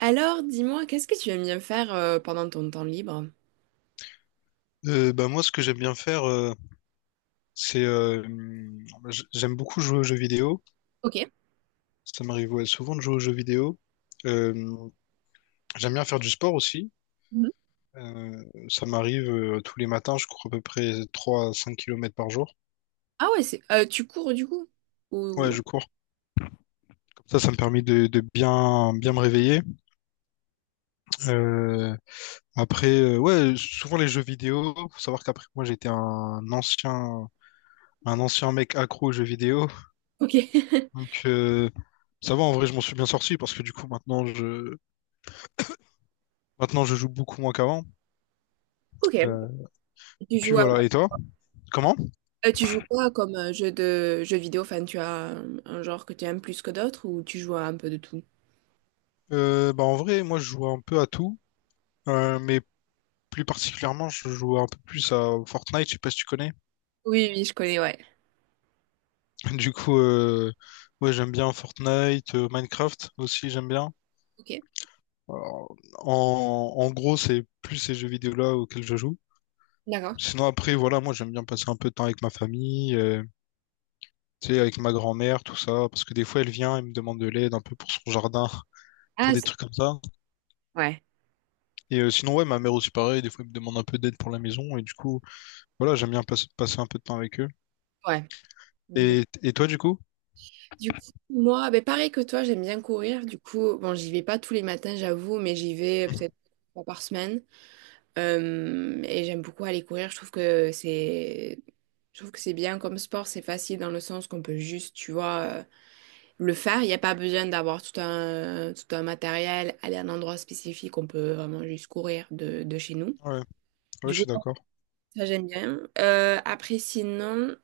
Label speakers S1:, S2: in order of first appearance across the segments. S1: Alors, dis-moi, qu'est-ce que tu aimes bien faire pendant ton temps libre?
S2: Bah moi, ce que j'aime bien faire, c'est j'aime beaucoup jouer aux jeux vidéo.
S1: Ok.
S2: Ça m'arrive, ouais, souvent de jouer aux jeux vidéo. Euh, J'aime bien faire du sport aussi.
S1: Mhm.
S2: Euh, Ça m'arrive tous les matins, je cours à peu près 3 à 5 kilomètres par jour.
S1: Ah ouais, c'est tu cours du coup?
S2: Ouais,
S1: Ou...
S2: je cours. Comme ça me permet de bien, bien me réveiller. Euh, Après, ouais, souvent les jeux vidéo. Faut savoir qu'après moi, j'étais un ancien mec accro aux jeux vidéo.
S1: Ok.
S2: Donc ça va, en vrai, je m'en suis bien sorti parce que du coup, maintenant, je joue beaucoup moins qu'avant. Euh,
S1: Ok.
S2: et
S1: Tu
S2: puis
S1: joues à-
S2: voilà. Et toi? Comment?
S1: tu joues quoi comme jeu de jeu vidéo? Enfin, tu as un genre que tu aimes plus que d'autres ou tu joues à un peu de tout?
S2: Bah en vrai, moi, je joue un peu à tout, mais plus particulièrement, je joue un peu plus à Fortnite. Je sais pas si tu connais.
S1: Oui, oui, je connais, ouais.
S2: Du coup, ouais, j'aime bien Fortnite, Minecraft aussi, j'aime bien.
S1: Ok.
S2: Alors, en gros, c'est plus ces jeux vidéo-là auxquels je joue.
S1: D'accord.
S2: Sinon, après, voilà, moi, j'aime bien passer un peu de temps avec ma famille, tu sais, avec ma grand-mère, tout ça, parce que des fois, elle vient et me demande de l'aide un peu pour son jardin, pour
S1: Ah,
S2: des
S1: c'est.
S2: trucs comme ça.
S1: Ouais,
S2: Et sinon, ouais, ma mère aussi pareil, des fois elle me demande un peu d'aide pour la maison, et du coup, voilà, j'aime bien passer un peu de temps avec eux.
S1: ouais.
S2: Et toi, du coup?
S1: Du coup, moi, ben pareil que toi, j'aime bien courir. Du coup, bon, j'y vais pas tous les matins, j'avoue, mais j'y vais
S2: Mhm.
S1: peut-être une fois par semaine. Et j'aime beaucoup aller courir. Je trouve que c'est bien comme sport. C'est facile dans le sens qu'on peut juste, tu vois, le faire. Il n'y a pas besoin d'avoir tout un matériel, aller à un endroit spécifique. On peut vraiment juste courir de chez nous.
S2: Ouais, ouais,
S1: Du
S2: je
S1: coup,
S2: suis d'accord.
S1: ça j'aime bien. Après, sinon,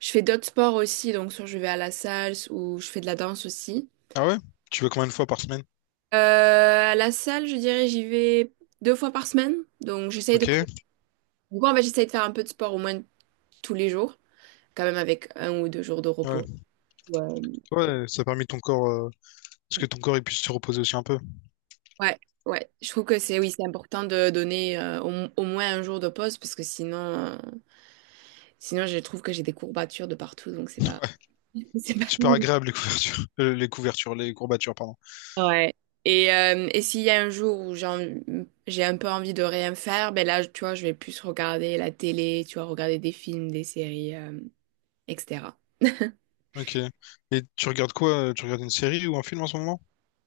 S1: je fais d'autres sports aussi. Donc, soit je vais à la salle ou je fais de la danse aussi.
S2: Ah ouais? Tu vas combien de fois par semaine?
S1: Euh, à la salle, je dirais, j'y vais deux fois par semaine. Donc, j'essaye de.
S2: Ok,
S1: Du coup, en fait, j'essaye de faire un peu de sport au moins tous les jours. Quand même avec un ou deux jours de repos.
S2: ouais,
S1: Ouais,
S2: ouais, ça a permis ton corps, parce que ton corps il puisse se reposer aussi un peu.
S1: ouais. Ouais. Je trouve que c'est oui, c'est important de donner au, au moins un jour de pause parce que sinon je trouve que j'ai des courbatures de partout, donc c'est pas,
S2: C'est
S1: c'est
S2: pas
S1: pas...
S2: super agréable les couvertures, les couvertures, les courbatures, pardon.
S1: Ouais. Et s'il y a un jour j'ai un peu envie de rien faire, ben là, tu vois, je vais plus regarder la télé, tu vois, regarder des films, des séries, etc.
S2: Ok. Et tu regardes quoi? Tu regardes une série ou un film en ce moment?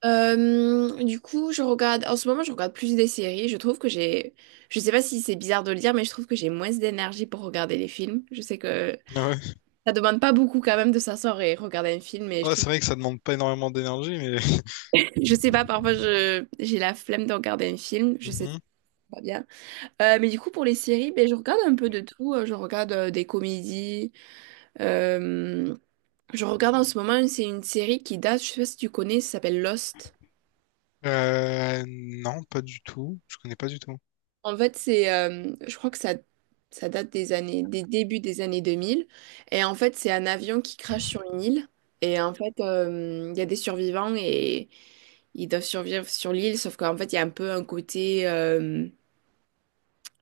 S1: Du coup, je regarde. En ce moment, je regarde plus des séries. Je trouve que j'ai. Je sais pas si c'est bizarre de le dire, mais je trouve que j'ai moins d'énergie pour regarder les films. Je sais que
S2: Ah ouais.
S1: ça demande pas beaucoup quand même de s'asseoir et regarder un film, mais je
S2: Ouais,
S1: trouve.
S2: c'est vrai que ça demande pas énormément d'énergie, mais.
S1: Je sais pas, parfois je j'ai la flemme de regarder un film. Je sais c'est
S2: Mhm.
S1: pas bien. Mais du coup, pour les séries, ben, je regarde un peu de tout. Je regarde des comédies. Euh, Je regarde en ce moment, c'est une série qui date. Je sais pas si tu connais. Ça s'appelle Lost.
S2: Euh, non, pas du tout. Je connais pas du tout.
S1: Je crois que ça date des années, des débuts des années 2000. Et en fait, c'est un avion qui crache sur une île. Il y a des survivants et ils doivent survivre sur l'île. Sauf qu'en fait, il y a un peu un côté,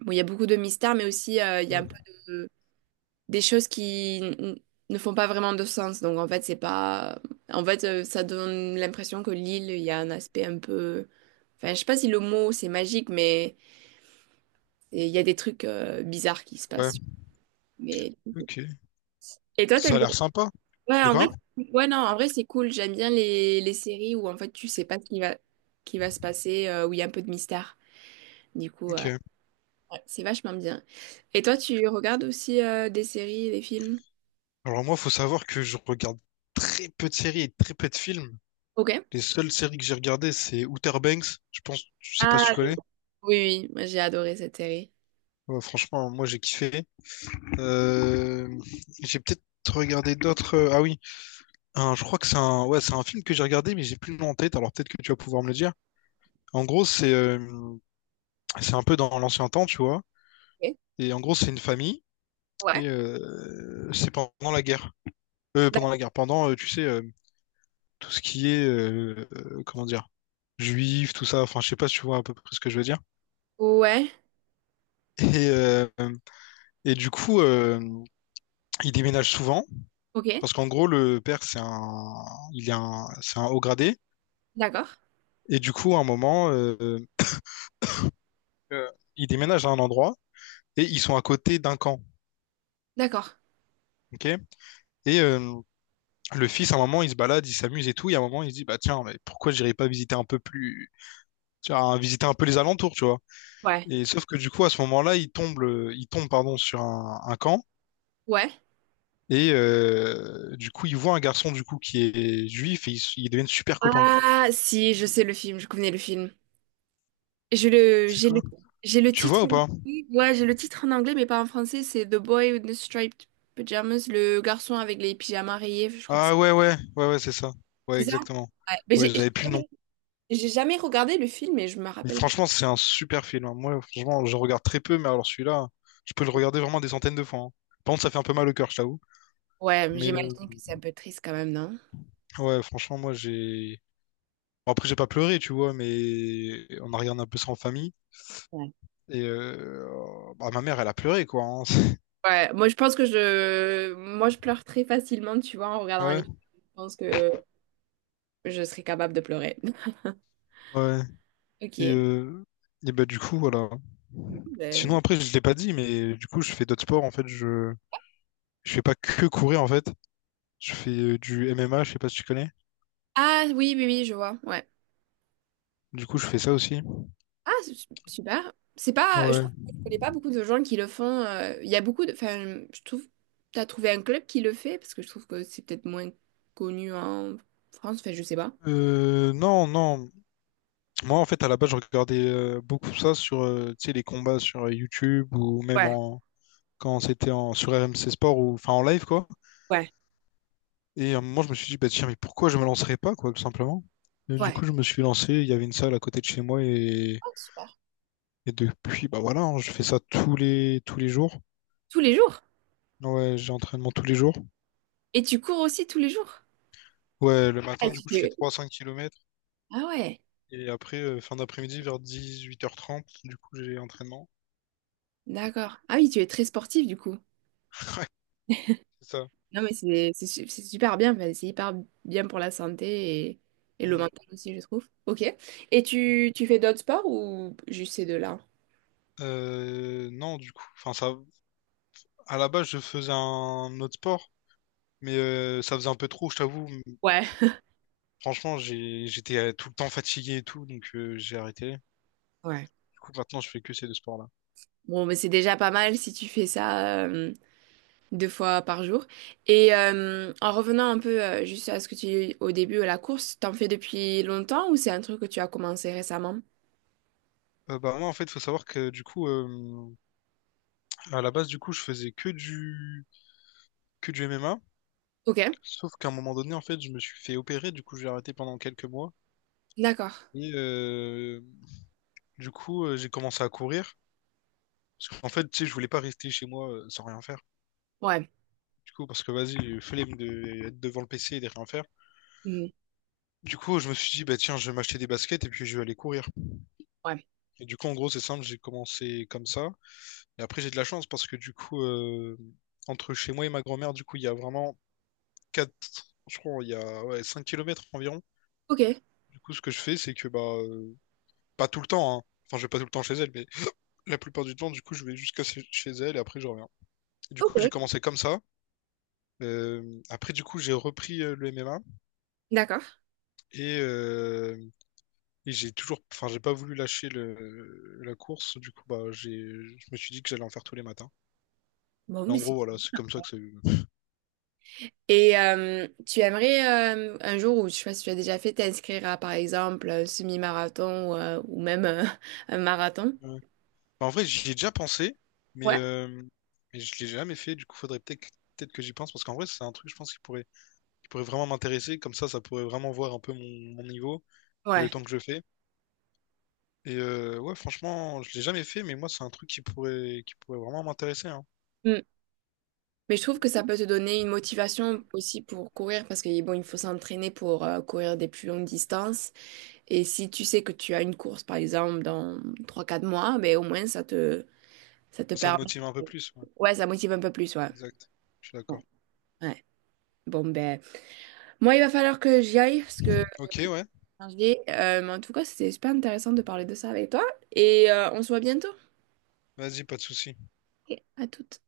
S1: bon, il y a beaucoup de mystères, mais aussi il y a
S2: Mhm.
S1: de- des choses ne font pas vraiment de sens. Donc en fait, c'est pas, en fait, ça donne l'impression que l'île, il y a un aspect un peu, enfin, je sais pas si le mot c'est magique, mais et il y a des trucs bizarres qui se
S2: Ouais.
S1: passent. Mais...
S2: Ok.
S1: Et toi,
S2: Ça
S1: t'aimes
S2: a
S1: bien?
S2: l'air sympa.
S1: Ouais,
S2: De
S1: en vrai,
S2: quoi?
S1: ouais, non, en vrai, c'est cool. J'aime bien les séries où en fait tu sais pas qui va se passer, où il y a un peu de mystère. Du coup,
S2: Ok.
S1: ouais, c'est vachement bien. Et toi, tu regardes aussi des séries, des films?
S2: Alors moi, faut savoir que je regarde très peu de séries et très peu de films.
S1: Ok.
S2: Les seules séries que j'ai regardées, c'est Outer Banks. Je pense, je sais pas
S1: Ah,
S2: si tu
S1: ok.
S2: connais.
S1: Oui, oui, moi j'ai adoré cette série.
S2: Ouais, franchement, moi j'ai kiffé. Euh, j'ai peut-être regardé d'autres. Ah oui, je crois que c'est un, ouais, c'est un film que j'ai regardé, mais j'ai plus le nom en tête. Alors peut-être que tu vas pouvoir me le dire. En gros, c'est un peu dans l'ancien temps, tu vois.
S1: Ok.
S2: Et en gros, c'est une famille
S1: Ouais.
S2: et c'est pendant la guerre. Pendant
S1: D'ac-.
S2: la guerre, pendant, tu sais, tout ce qui est, comment dire, juif, tout ça. Enfin, je sais pas si tu vois à peu près ce que je veux dire.
S1: Ouais.
S2: Et, euh, et du coup, il déménage souvent
S1: Ok.
S2: parce qu'en gros, le père, c'est un, il est un, c'est un haut gradé.
S1: D'accord.
S2: Et du coup, à un moment, euh, il déménage à un endroit et ils sont à côté d'un camp.
S1: D'accord.
S2: Ok, et le fils, à un moment, il se balade, il s'amuse et tout. Et à un moment, il se dit, bah tiens, mais pourquoi j'irais pas visiter un peu plus, tu vois, visiter un peu les alentours, tu vois.
S1: Ouais.
S2: Et sauf que du coup, à ce moment-là, il tombe, il tombe, pardon, sur un camp.
S1: Ouais.
S2: Et du coup, il voit un garçon du coup qui est juif et ils deviennent super copains.
S1: Ah, si, je sais le film, je connais le film. Je le,
S2: C'est
S1: j'ai le,
S2: quoi?
S1: j'ai le
S2: Tu vois
S1: titre
S2: ou
S1: en
S2: pas?
S1: anglais. Ouais, j'ai le titre en anglais, mais pas en français. C'est The Boy with the Striped Pajamas, le garçon avec les pyjamas rayés. Je crois que
S2: Ah, ouais, ouais, ouais, ouais, c'est ça. Ouais,
S1: c'est ça.
S2: exactement.
S1: Ouais. Mais
S2: Ouais, j'avais plus le nom.
S1: j'ai jamais regardé le film, mais je me
S2: Mais
S1: rappelle que.
S2: franchement, c'est un super film, hein. Moi, franchement, je regarde très peu, mais alors celui-là, je peux le regarder vraiment des centaines de fois, hein. Par contre, ça fait un peu mal au cœur, je t'avoue.
S1: Ouais, mais
S2: Mais
S1: j'imagine que c'est un peu triste quand même, non?
S2: ouais, franchement, moi j'ai. Bon, après j'ai pas pleuré, tu vois, mais on a regardé un peu ça en famille
S1: Ouais.
S2: et bah, ma mère elle a pleuré, quoi, hein.
S1: Ouais, moi je pense que moi je pleure très facilement, tu vois, en regardant les
S2: Ouais,
S1: films. Je pense que je serais capable de pleurer.
S2: ouais, et
S1: Ok.
S2: euh, et bah du coup voilà. Sinon,
S1: Ben,
S2: après, je l'ai pas dit, mais du coup, je fais d'autres sports. En fait, je fais pas que courir. En fait, je fais du MMA. Je sais pas si tu connais.
S1: ah oui, oui, oui, je vois. Ouais.
S2: Du coup, je fais ça aussi.
S1: Ah, super. C'est pas, je. Ouais,
S2: Ouais.
S1: trouve, que je connais pas beaucoup de gens qui le font. Il y a beaucoup de, enfin, je trouve, t'as trouvé un club qui le fait parce que je trouve que c'est peut-être moins connu en France. Enfin, je sais pas.
S2: Non, non. Moi, en fait, à la base, je regardais beaucoup ça sur, tu sais, les combats sur YouTube ou même en quand c'était en sur RMC Sport ou enfin en live, quoi.
S1: Ouais,
S2: Et à un moment, je me suis dit, bah tiens, mais pourquoi je me lancerais pas, quoi, tout simplement. Et du
S1: ouais.
S2: coup, je me suis lancé. Il y avait une salle à côté de chez moi, et,
S1: Ah, super.
S2: et depuis, bah voilà, hein, je fais ça tous les jours.
S1: Tous les jours.
S2: Ouais, j'ai entraînement tous les jours.
S1: Et tu cours aussi tous les jours.
S2: Ouais, le
S1: Ah,
S2: matin, du
S1: tu
S2: coup, je fais
S1: fais-.
S2: 3 cinq kilomètres.
S1: Ah ouais,
S2: Et après, fin d'après-midi, vers 18h30 du coup, j'ai entraînement.
S1: d'accord. Ah oui, tu es très sportif du coup.
S2: C'est ça.
S1: Non, mais c'est c'est super bien. Enfin, c'est hyper bien pour la santé et le
S2: Mm.
S1: mental aussi, je trouve. Ok. Tu fais d'autres sports ou juste ces deux-là?
S2: Non, du coup, enfin, ça, à la base, je faisais un autre sport, mais ça faisait un peu trop, je t'avoue.
S1: Ouais.
S2: Franchement, j'étais tout le temps fatigué et tout, donc j'ai arrêté.
S1: Ouais.
S2: Du coup, maintenant, je fais que ces deux sports-là.
S1: Bon, mais c'est déjà pas mal si tu fais ça deux fois par jour. Et en revenant un peu juste à ce que tu au début à la course, t'en fais depuis longtemps ou c'est un truc que tu as commencé récemment?
S2: Bah, moi, en fait, faut savoir que, du coup, à la base, du coup, je faisais que du MMA.
S1: Ok,
S2: Sauf qu'à un moment donné, en fait, je me suis fait opérer, du coup, j'ai arrêté pendant quelques mois.
S1: d'accord.
S2: Et, euh, Du coup, j'ai commencé à courir. Parce qu'en fait, tu sais, je voulais pas rester chez moi sans rien faire.
S1: Ouais.
S2: Du coup, parce que vas-y, flemme de être devant le PC et de rien faire.
S1: Hmm.
S2: Du coup, je me suis dit, bah tiens, je vais m'acheter des baskets et puis je vais aller courir.
S1: Ouais.
S2: Et du coup, en gros, c'est simple, j'ai commencé comme ça. Et après, j'ai de la chance parce que du coup, entre chez moi et ma grand-mère, du coup, il y a vraiment 4, je crois, il y a ouais, 5 km environ.
S1: Ok,
S2: Du coup, ce que je fais, c'est que, bah, pas tout le temps, hein. Enfin, je vais pas tout le temps chez elle, mais la plupart du temps, du coup, je vais jusqu'à chez elle et après, je reviens. Et du coup, j'ai
S1: ok,
S2: commencé comme ça. Après, du coup, j'ai repris le MMA
S1: d'accord.
S2: et, euh, et j'ai toujours, enfin, j'ai pas voulu lâcher la course. Du coup, bah, je me suis dit que j'allais en faire tous les matins.
S1: Bon,
S2: Mais
S1: mais
S2: en
S1: c'est...
S2: gros, voilà, c'est comme ça que ça. Ouais.
S1: Et tu aimerais un jour, ou je sais pas si tu as déjà fait, t'inscrire à par exemple un semi-marathon ou même un marathon?
S2: Bah, en vrai, j'y ai déjà pensé, mais,
S1: Ouais.
S2: euh, mais je l'ai jamais fait. Du coup, faudrait peut-être que j'y pense parce qu'en vrai, c'est un truc, je pense, qui pourrait vraiment m'intéresser. Comme ça pourrait vraiment voir un peu mon niveau et le
S1: Ouais.
S2: temps que je fais. Et ouais, franchement, je l'ai jamais fait, mais moi, c'est un truc qui pourrait vraiment m'intéresser, hein.
S1: Mais je trouve que ça peut te donner une motivation aussi pour courir parce que bon, il faut s'entraîner pour courir des plus longues distances. Et si tu sais que tu as une course, par exemple, dans trois quatre mois, ben, au moins ça te
S2: Ça me
S1: permet.
S2: motive un peu plus, ouais.
S1: Ouais, ça motive un peu plus, ouais.
S2: Exact. Je suis
S1: Ouais.
S2: d'accord.
S1: Ouais. Bon, ben, moi, il va falloir que j'y aille parce que
S2: Ok, ouais.
S1: je dis, mais en tout cas, c'était super intéressant de parler de ça avec toi. Et on se voit bientôt.
S2: Vas-y, pas de souci.
S1: Ok. À tout.